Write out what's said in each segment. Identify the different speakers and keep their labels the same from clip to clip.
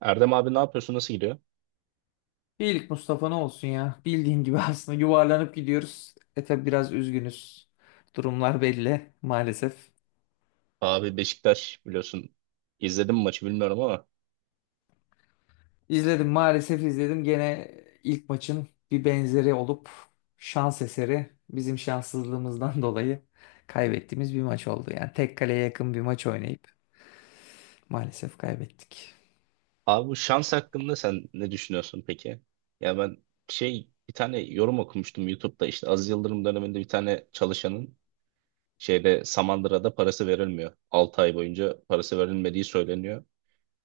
Speaker 1: Erdem abi ne yapıyorsun? Nasıl gidiyor?
Speaker 2: İyilik Mustafa ne olsun ya. Bildiğin gibi aslında yuvarlanıp gidiyoruz. Tabi biraz üzgünüz. Durumlar belli maalesef.
Speaker 1: Abi Beşiktaş biliyorsun. İzledim mi maçı bilmiyorum ama.
Speaker 2: İzledim maalesef izledim. Gene ilk maçın bir benzeri olup şans eseri bizim şanssızlığımızdan dolayı kaybettiğimiz bir maç oldu. Yani tek kaleye yakın bir maç oynayıp maalesef kaybettik.
Speaker 1: Abi bu şans hakkında sen ne düşünüyorsun peki? Ya ben bir tane yorum okumuştum YouTube'da işte Aziz Yıldırım döneminde bir tane çalışanın Samandıra'da parası verilmiyor. 6 ay boyunca parası verilmediği söyleniyor.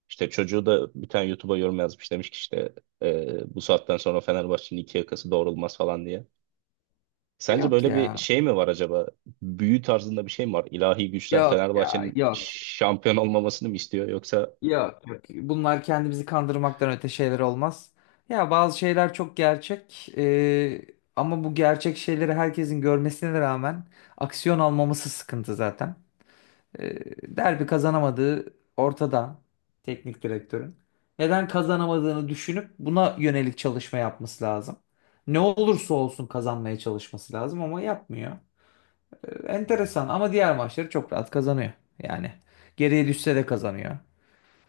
Speaker 1: İşte çocuğu da bir tane YouTube'a yorum yazmış demiş ki işte bu saatten sonra Fenerbahçe'nin iki yakası doğrulmaz falan diye. Sence
Speaker 2: Yok
Speaker 1: böyle bir
Speaker 2: ya.
Speaker 1: şey mi var acaba? Büyü tarzında bir şey mi var? İlahi güçler
Speaker 2: Yok ya.
Speaker 1: Fenerbahçe'nin
Speaker 2: Yok.
Speaker 1: şampiyon olmamasını mı istiyor? Yoksa
Speaker 2: Yok, yok. Bunlar kendimizi kandırmaktan öte şeyler olmaz. Ya bazı şeyler çok gerçek. Ama bu gerçek şeyleri herkesin görmesine rağmen aksiyon almaması sıkıntı zaten. Eee, derbi kazanamadığı ortada teknik direktörün. Neden kazanamadığını düşünüp buna yönelik çalışma yapması lazım. Ne olursa olsun kazanmaya çalışması lazım ama yapmıyor. Enteresan ama diğer maçları çok rahat kazanıyor. Yani geriye düşse de kazanıyor.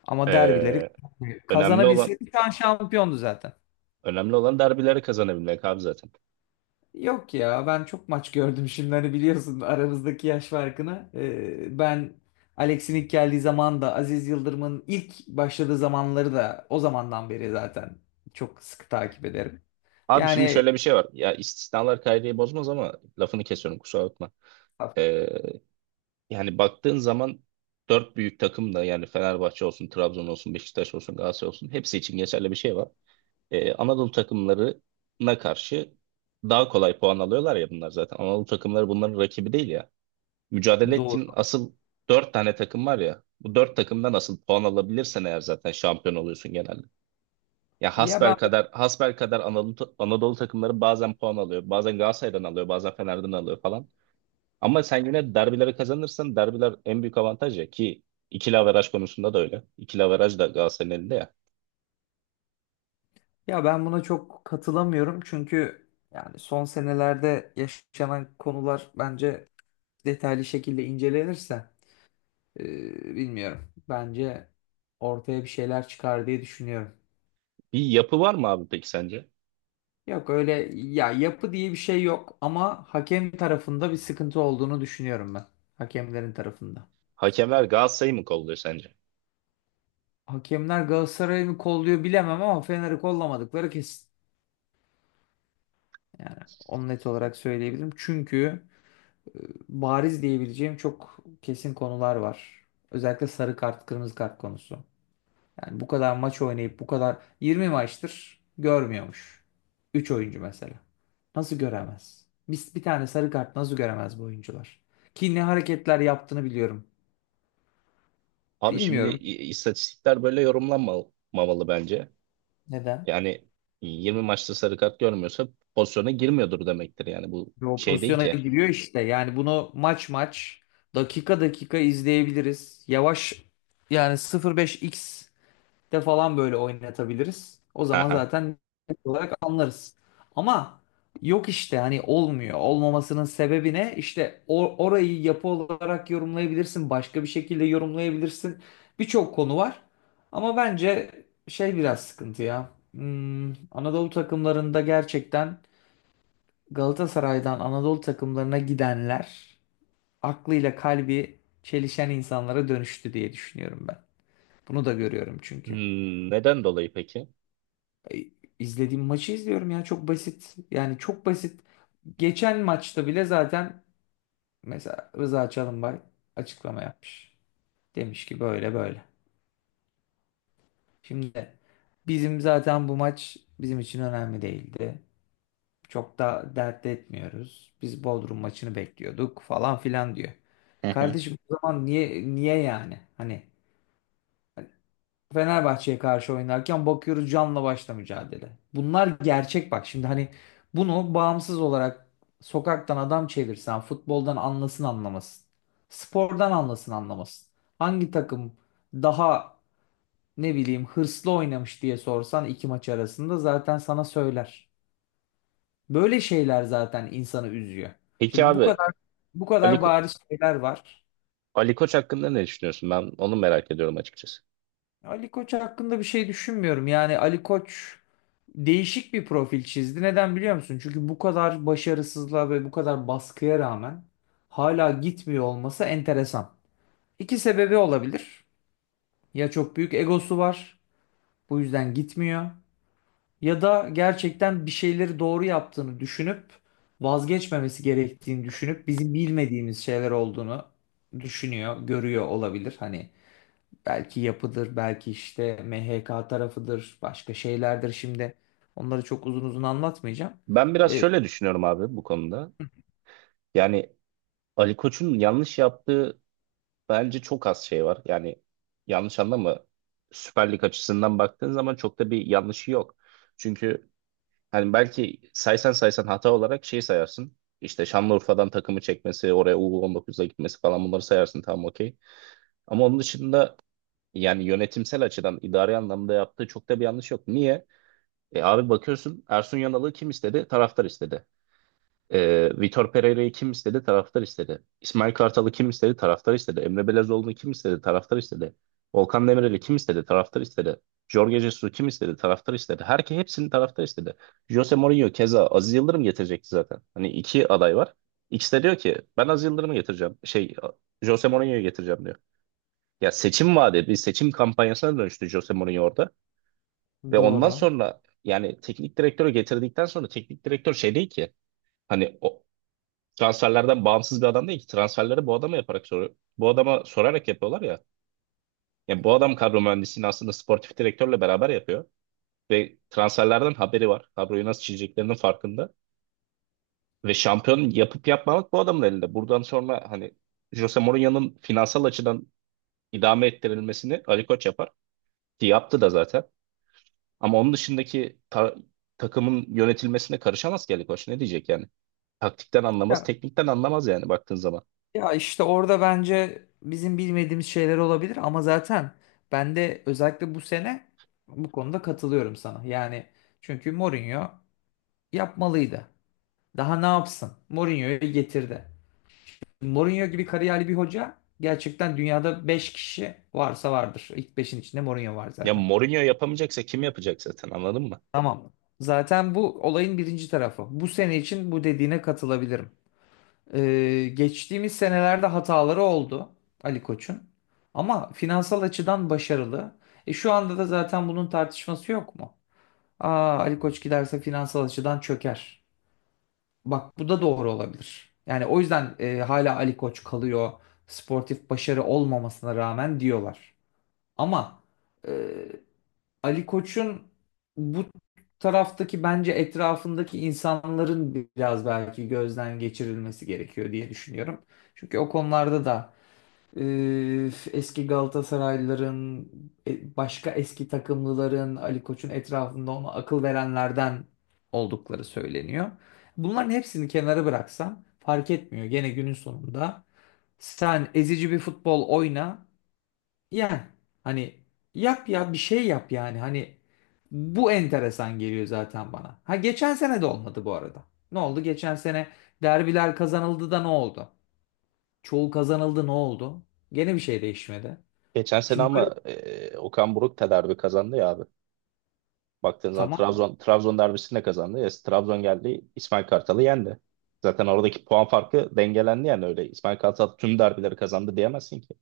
Speaker 2: Ama derbileri
Speaker 1: eee, önemli olan
Speaker 2: kazanabilseydi şu an şampiyondu zaten.
Speaker 1: önemli olan derbileri kazanabilmek abi zaten.
Speaker 2: Yok ya, ben çok maç gördüm şimdi, hani biliyorsun aramızdaki yaş farkını. Ben Alex'in ilk geldiği zaman da Aziz Yıldırım'ın ilk başladığı zamanları da o zamandan beri zaten çok sıkı takip ederim.
Speaker 1: Abi şimdi
Speaker 2: Yani
Speaker 1: şöyle bir şey var. Ya istisnalar kaideyi bozmaz ama lafını kesiyorum kusura bakma. Eee, Yani baktığın zaman dört büyük takım da yani Fenerbahçe olsun, Trabzon olsun, Beşiktaş olsun, Galatasaray olsun hepsi için geçerli bir şey var. Anadolu takımlarına karşı daha kolay puan alıyorlar ya bunlar zaten. Anadolu takımları bunların rakibi değil ya. Mücadele
Speaker 2: doğru.
Speaker 1: ettiğin asıl dört tane takım var ya. Bu dört takımdan asıl puan alabilirsen eğer zaten şampiyon oluyorsun genelde. Ya
Speaker 2: Ya ben
Speaker 1: hasbelkader Anadolu takımları bazen puan alıyor. Bazen Galatasaray'dan alıyor, bazen Fener'den alıyor falan. Ama sen yine derbileri kazanırsan derbiler en büyük avantaj ya ki ikili averaj konusunda da öyle. İkili averaj da Galatasaray'ın elinde ya.
Speaker 2: ya ben buna çok katılamıyorum, çünkü yani son senelerde yaşanan konular bence detaylı şekilde incelenirse, bilmiyorum, bence ortaya bir şeyler çıkar diye düşünüyorum.
Speaker 1: Bir yapı var mı abi peki sence?
Speaker 2: Yok öyle, ya yapı diye bir şey yok ama hakem tarafında bir sıkıntı olduğunu düşünüyorum ben. Hakemlerin tarafında.
Speaker 1: Hakemler Galatasaray'ı mı kolluyor sence?
Speaker 2: Hakemler Galatasaray'ı mı kolluyor bilemem ama Fener'i kollamadıkları kesin. Yani onu net olarak söyleyebilirim. Çünkü e, bariz diyebileceğim çok kesin konular var. Özellikle sarı kart, kırmızı kart konusu. Yani bu kadar maç oynayıp bu kadar 20 maçtır görmüyormuş. Üç oyuncu mesela. Nasıl göremez? Biz bir tane sarı kart nasıl göremez bu oyuncular? Ki ne hareketler yaptığını biliyorum.
Speaker 1: Abi şimdi
Speaker 2: Bilmiyorum
Speaker 1: istatistikler böyle yorumlanmamalı bence.
Speaker 2: neden.
Speaker 1: Yani 20 maçta sarı kart görmüyorsa pozisyona girmiyordur demektir. Yani bu
Speaker 2: Ve o
Speaker 1: şey değil
Speaker 2: pozisyona
Speaker 1: ki.
Speaker 2: giriyor işte. Yani bunu maç maç, dakika dakika izleyebiliriz. Yavaş, yani 0,5x de falan böyle oynatabiliriz. O zaman
Speaker 1: Haha.
Speaker 2: zaten net olarak anlarız. Ama yok işte, hani olmuyor. Olmamasının sebebi ne? İşte orayı yapı olarak yorumlayabilirsin. Başka bir şekilde yorumlayabilirsin. Birçok konu var. Ama bence şey biraz sıkıntı ya. Anadolu takımlarında gerçekten Galatasaray'dan Anadolu takımlarına gidenler aklıyla kalbi çelişen insanlara dönüştü diye düşünüyorum ben. Bunu da görüyorum çünkü.
Speaker 1: Hmm, neden dolayı peki?
Speaker 2: E, izlediğim maçı izliyorum ya, çok basit. Yani çok basit. Geçen maçta bile zaten mesela Rıza Çalımbay açıklama yapmış. Demiş ki böyle böyle. Şimdi bizim zaten bu maç bizim için önemli değildi. Çok da dert etmiyoruz. Biz Bodrum maçını bekliyorduk falan filan diyor.
Speaker 1: Hı hı.
Speaker 2: Kardeşim o zaman niye, niye yani? Hani Fenerbahçe'ye karşı oynarken bakıyoruz canla başla mücadele. Bunlar gerçek bak. Şimdi hani bunu bağımsız olarak sokaktan adam çevirsen futboldan anlasın anlamasın, spordan anlasın anlamasın, hangi takım daha, ne bileyim, hırslı oynamış diye sorsan iki maç arasında zaten sana söyler. Böyle şeyler zaten insanı üzüyor.
Speaker 1: Peki
Speaker 2: Şimdi bu
Speaker 1: abi
Speaker 2: kadar, bu
Speaker 1: Ali,
Speaker 2: kadar
Speaker 1: Ko-
Speaker 2: bariz şeyler var.
Speaker 1: Ali Koç hakkında ne düşünüyorsun? Ben onu merak ediyorum açıkçası.
Speaker 2: Ali Koç hakkında bir şey düşünmüyorum. Yani Ali Koç değişik bir profil çizdi. Neden biliyor musun? Çünkü bu kadar başarısızlığa ve bu kadar baskıya rağmen hala gitmiyor olması enteresan. İki sebebi olabilir. Ya çok büyük egosu var, bu yüzden gitmiyor. Ya da gerçekten bir şeyleri doğru yaptığını düşünüp, vazgeçmemesi gerektiğini düşünüp, bizim bilmediğimiz şeyler olduğunu düşünüyor, görüyor olabilir. Hani belki yapıdır, belki işte MHK tarafıdır, başka şeylerdir şimdi. Onları çok uzun uzun anlatmayacağım.
Speaker 1: Ben biraz
Speaker 2: E,
Speaker 1: şöyle düşünüyorum abi bu konuda. Yani Ali Koç'un yanlış yaptığı bence çok az şey var. Yani yanlış anlama, Süper Lig açısından baktığın zaman çok da bir yanlışı yok. Çünkü hani belki saysan saysan hata olarak şey sayarsın. İşte Şanlıurfa'dan takımı çekmesi, oraya U19'a gitmesi falan bunları sayarsın, tamam, okey. Ama onun dışında yani yönetimsel açıdan idari anlamda yaptığı çok da bir yanlış yok. Niye? E abi bakıyorsun, Ersun Yanal'ı kim istedi? Taraftar istedi. Vitor Pereira'yı kim istedi? Taraftar istedi. İsmail Kartal'ı kim istedi? Taraftar istedi. Emre Belezoğlu'nu kim istedi? Taraftar istedi. Volkan Demirel'i kim istedi? Taraftar istedi. Jorge Jesus'u kim istedi? Taraftar istedi. Herkes hepsini taraftar istedi. Jose Mourinho keza Aziz Yıldırım getirecekti zaten. Hani iki aday var. İkisi de diyor ki ben Aziz Yıldırım'ı getireceğim. Jose Mourinho'yu getireceğim diyor. Ya seçim vaadi bir seçim kampanyasına dönüştü Jose Mourinho orada. Ve ondan
Speaker 2: doğru.
Speaker 1: sonra yani teknik direktörü getirdikten sonra teknik direktör şey değil ki. Hani o, transferlerden bağımsız bir adam değil ki. Transferleri bu adama yaparak, soru bu adama sorarak yapıyorlar ya. Yani bu adam kadro mühendisliğini aslında sportif direktörle beraber yapıyor ve transferlerden haberi var. Kadroyu nasıl çizeceklerinin farkında ve şampiyon yapıp yapmamak bu adamın elinde. Buradan sonra hani Jose Mourinho'nun finansal açıdan idame ettirilmesini Ali Koç yapar ki yaptı da zaten. Ama onun dışındaki takımın yönetilmesine karışamaz ki Ali Koç. Ne diyecek yani? Taktikten anlamaz,
Speaker 2: Ya,
Speaker 1: teknikten anlamaz yani baktığın zaman.
Speaker 2: ya işte orada bence bizim bilmediğimiz şeyler olabilir ama zaten ben de özellikle bu sene bu konuda katılıyorum sana. Yani çünkü Mourinho yapmalıydı. Daha ne yapsın? Mourinho'yu getirdi. Mourinho gibi kariyerli bir hoca gerçekten dünyada 5 kişi varsa vardır. İlk beşin içinde Mourinho var
Speaker 1: Ya
Speaker 2: zaten.
Speaker 1: Mourinho yapamayacaksa kim yapacak zaten, anladın mı?
Speaker 2: Tamam. Zaten bu olayın birinci tarafı. Bu sene için bu dediğine katılabilirim. Geçtiğimiz senelerde hataları oldu Ali Koç'un. Ama finansal açıdan başarılı. Şu anda da zaten bunun tartışması yok mu? Ali Koç giderse finansal açıdan çöker. Bak bu da doğru olabilir. Yani o yüzden hala Ali Koç kalıyor. Sportif başarı olmamasına rağmen diyorlar. Ama e, Ali Koç'un bu taraftaki, bence etrafındaki insanların biraz belki gözden geçirilmesi gerekiyor diye düşünüyorum. Çünkü o konularda da e, eski Galatasaraylıların, başka eski takımlıların, Ali Koç'un etrafında ona akıl verenlerden oldukları söyleniyor. Bunların hepsini kenara bıraksam fark etmiyor. Gene günün sonunda sen ezici bir futbol oyna. Yani hani yap ya, bir şey yap yani, hani bu enteresan geliyor zaten bana. Ha geçen sene de olmadı bu arada. Ne oldu? Geçen sene derbiler kazanıldı da ne oldu? Çoğu kazanıldı ne oldu? Gene bir şey değişmedi.
Speaker 1: Geçen sene
Speaker 2: Şimdi böyle,
Speaker 1: ama Okan Buruk da derbi kazandı ya abi. Baktığın zaman
Speaker 2: tamam,
Speaker 1: Trabzon derbisini de kazandı. Ya, Trabzon geldi İsmail Kartal'ı yendi. Zaten oradaki puan farkı dengelendi yani öyle. İsmail Kartal tüm derbileri kazandı diyemezsin ki.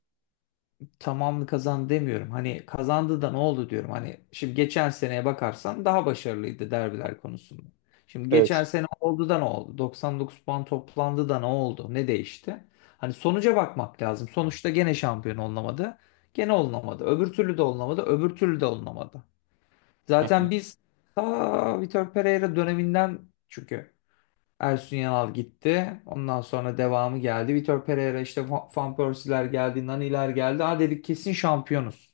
Speaker 2: tamamını kazandı demiyorum. Hani kazandı da ne oldu diyorum. Hani şimdi geçen seneye bakarsan daha başarılıydı derbiler konusunda. Şimdi geçen
Speaker 1: Evet.
Speaker 2: sene oldu da ne oldu? 99 puan toplandı da ne oldu? Ne değişti? Hani sonuca bakmak lazım. Sonuçta gene şampiyon olunamadı. Gene olunamadı. Öbür türlü de olunamadı. Öbür türlü de olunamadı.
Speaker 1: Hı hı.
Speaker 2: Zaten biz ta Vitor Pereira döneminden, çünkü Ersun Yanal gitti. Ondan sonra devamı geldi. Vitor Pereira işte, Van Persie'ler geldi, Nani'ler geldi. Ha dedik kesin şampiyonuz.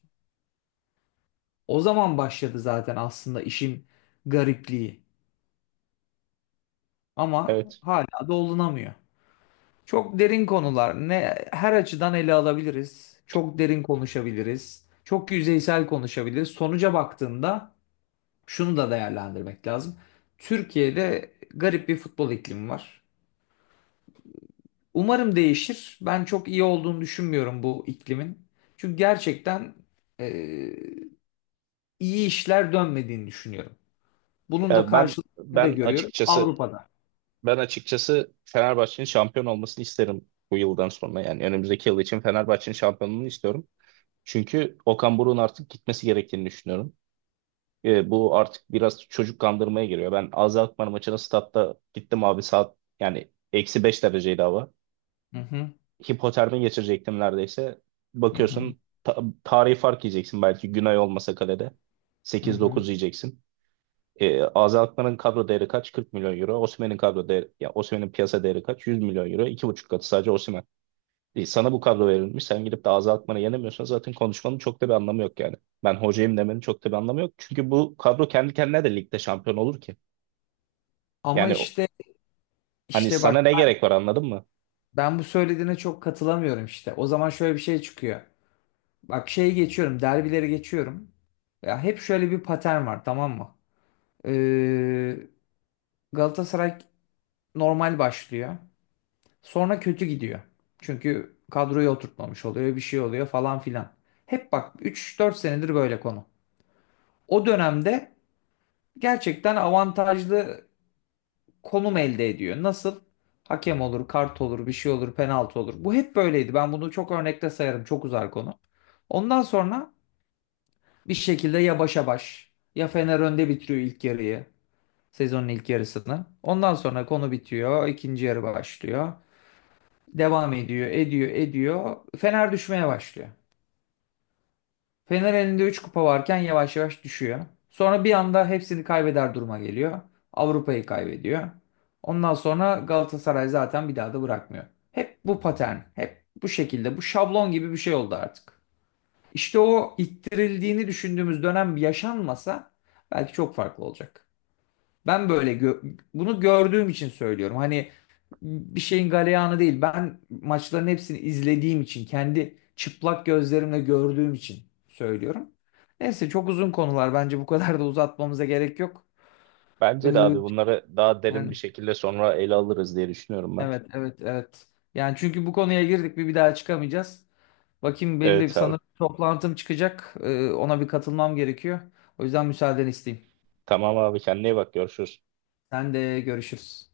Speaker 2: O zaman başladı zaten aslında işin garipliği. Ama
Speaker 1: Evet.
Speaker 2: hala dolunamıyor. Çok derin konular. Ne her açıdan ele alabiliriz. Çok derin konuşabiliriz. Çok yüzeysel konuşabiliriz. Sonuca baktığında şunu da değerlendirmek lazım. Türkiye'de garip bir futbol iklimi var. Umarım değişir. Ben çok iyi olduğunu düşünmüyorum bu iklimin. Çünkü gerçekten e, iyi işler dönmediğini düşünüyorum. Bunun da
Speaker 1: Ya
Speaker 2: karşılığını da görüyorum Avrupa'da.
Speaker 1: ben açıkçası Fenerbahçe'nin şampiyon olmasını isterim bu yıldan sonra. Yani önümüzdeki yıl için Fenerbahçe'nin şampiyonluğunu istiyorum. Çünkü Okan Buruk'un artık gitmesi gerektiğini düşünüyorum. Bu artık biraz çocuk kandırmaya giriyor. Ben AZ Alkmaar maçına statta gittim abi, saat yani -5 dereceydi hava.
Speaker 2: Hı hı,
Speaker 1: Hipotermi geçirecektim neredeyse.
Speaker 2: hı hı,
Speaker 1: Bakıyorsun tarihi fark yiyeceksin belki Günay olmasa kalede.
Speaker 2: hı
Speaker 1: sekiz
Speaker 2: hı.
Speaker 1: dokuz yiyeceksin. AZ Alkmaar'ın kadro değeri kaç? 40 milyon euro. Osimhen'in kadro değeri, ya Osimhen'in piyasa değeri kaç? 100 milyon euro. 2,5 katı sadece Osimhen. Sana bu kadro verilmiş. Sen gidip de azaltmanı yenemiyorsan zaten konuşmanın çok da bir anlamı yok yani. Ben hocayım demenin çok da bir anlamı yok. Çünkü bu kadro kendi kendine de ligde şampiyon olur ki.
Speaker 2: Ama
Speaker 1: Yani
Speaker 2: işte
Speaker 1: hani
Speaker 2: işte
Speaker 1: sana
Speaker 2: bak,
Speaker 1: ne gerek var, anladın mı?
Speaker 2: ben bu söylediğine çok katılamıyorum işte. O zaman şöyle bir şey çıkıyor. Bak şeyi geçiyorum, derbileri geçiyorum. Ya hep şöyle bir patern var, tamam mı? Ee, Galatasaray normal başlıyor. Sonra kötü gidiyor. Çünkü kadroyu oturtmamış oluyor, bir şey oluyor falan filan. Hep bak üç dört senedir böyle konu. O dönemde gerçekten avantajlı konum elde ediyor. Nasıl? Hakem olur, kart olur, bir şey olur, penaltı olur. Bu hep böyleydi. Ben bunu çok örnekte sayarım. Çok uzar konu. Ondan sonra bir şekilde ya başa baş, ya Fener önde bitiriyor ilk yarıyı. Sezonun ilk yarısını. Ondan sonra konu bitiyor. İkinci yarı başlıyor. Devam ediyor, ediyor, ediyor. Fener düşmeye başlıyor. Fener elinde 3 kupa varken yavaş yavaş düşüyor. Sonra bir anda hepsini kaybeder duruma geliyor. Avrupa'yı kaybediyor. Ondan sonra Galatasaray zaten bir daha da bırakmıyor. Hep bu patern, hep bu şekilde, bu şablon gibi bir şey oldu artık. İşte o ittirildiğini düşündüğümüz dönem yaşanmasa belki çok farklı olacak. Ben böyle bunu gördüğüm için söylüyorum. Hani bir şeyin galeyanı değil. Ben maçların hepsini izlediğim için, kendi çıplak gözlerimle gördüğüm için söylüyorum. Neyse çok uzun konular. Bence bu kadar da uzatmamıza gerek yok. Ee,
Speaker 1: Bence de abi bunları daha derin
Speaker 2: yani
Speaker 1: bir şekilde sonra ele alırız diye düşünüyorum ben.
Speaker 2: evet evet evet. Yani çünkü bu konuya girdik bir daha çıkamayacağız. Bakayım benim de
Speaker 1: Evet abi.
Speaker 2: sanırım toplantım çıkacak. Ona bir katılmam gerekiyor. O yüzden müsaadeni isteyeyim.
Speaker 1: Tamam abi, kendine iyi bak, görüşürüz.
Speaker 2: Sen de görüşürüz.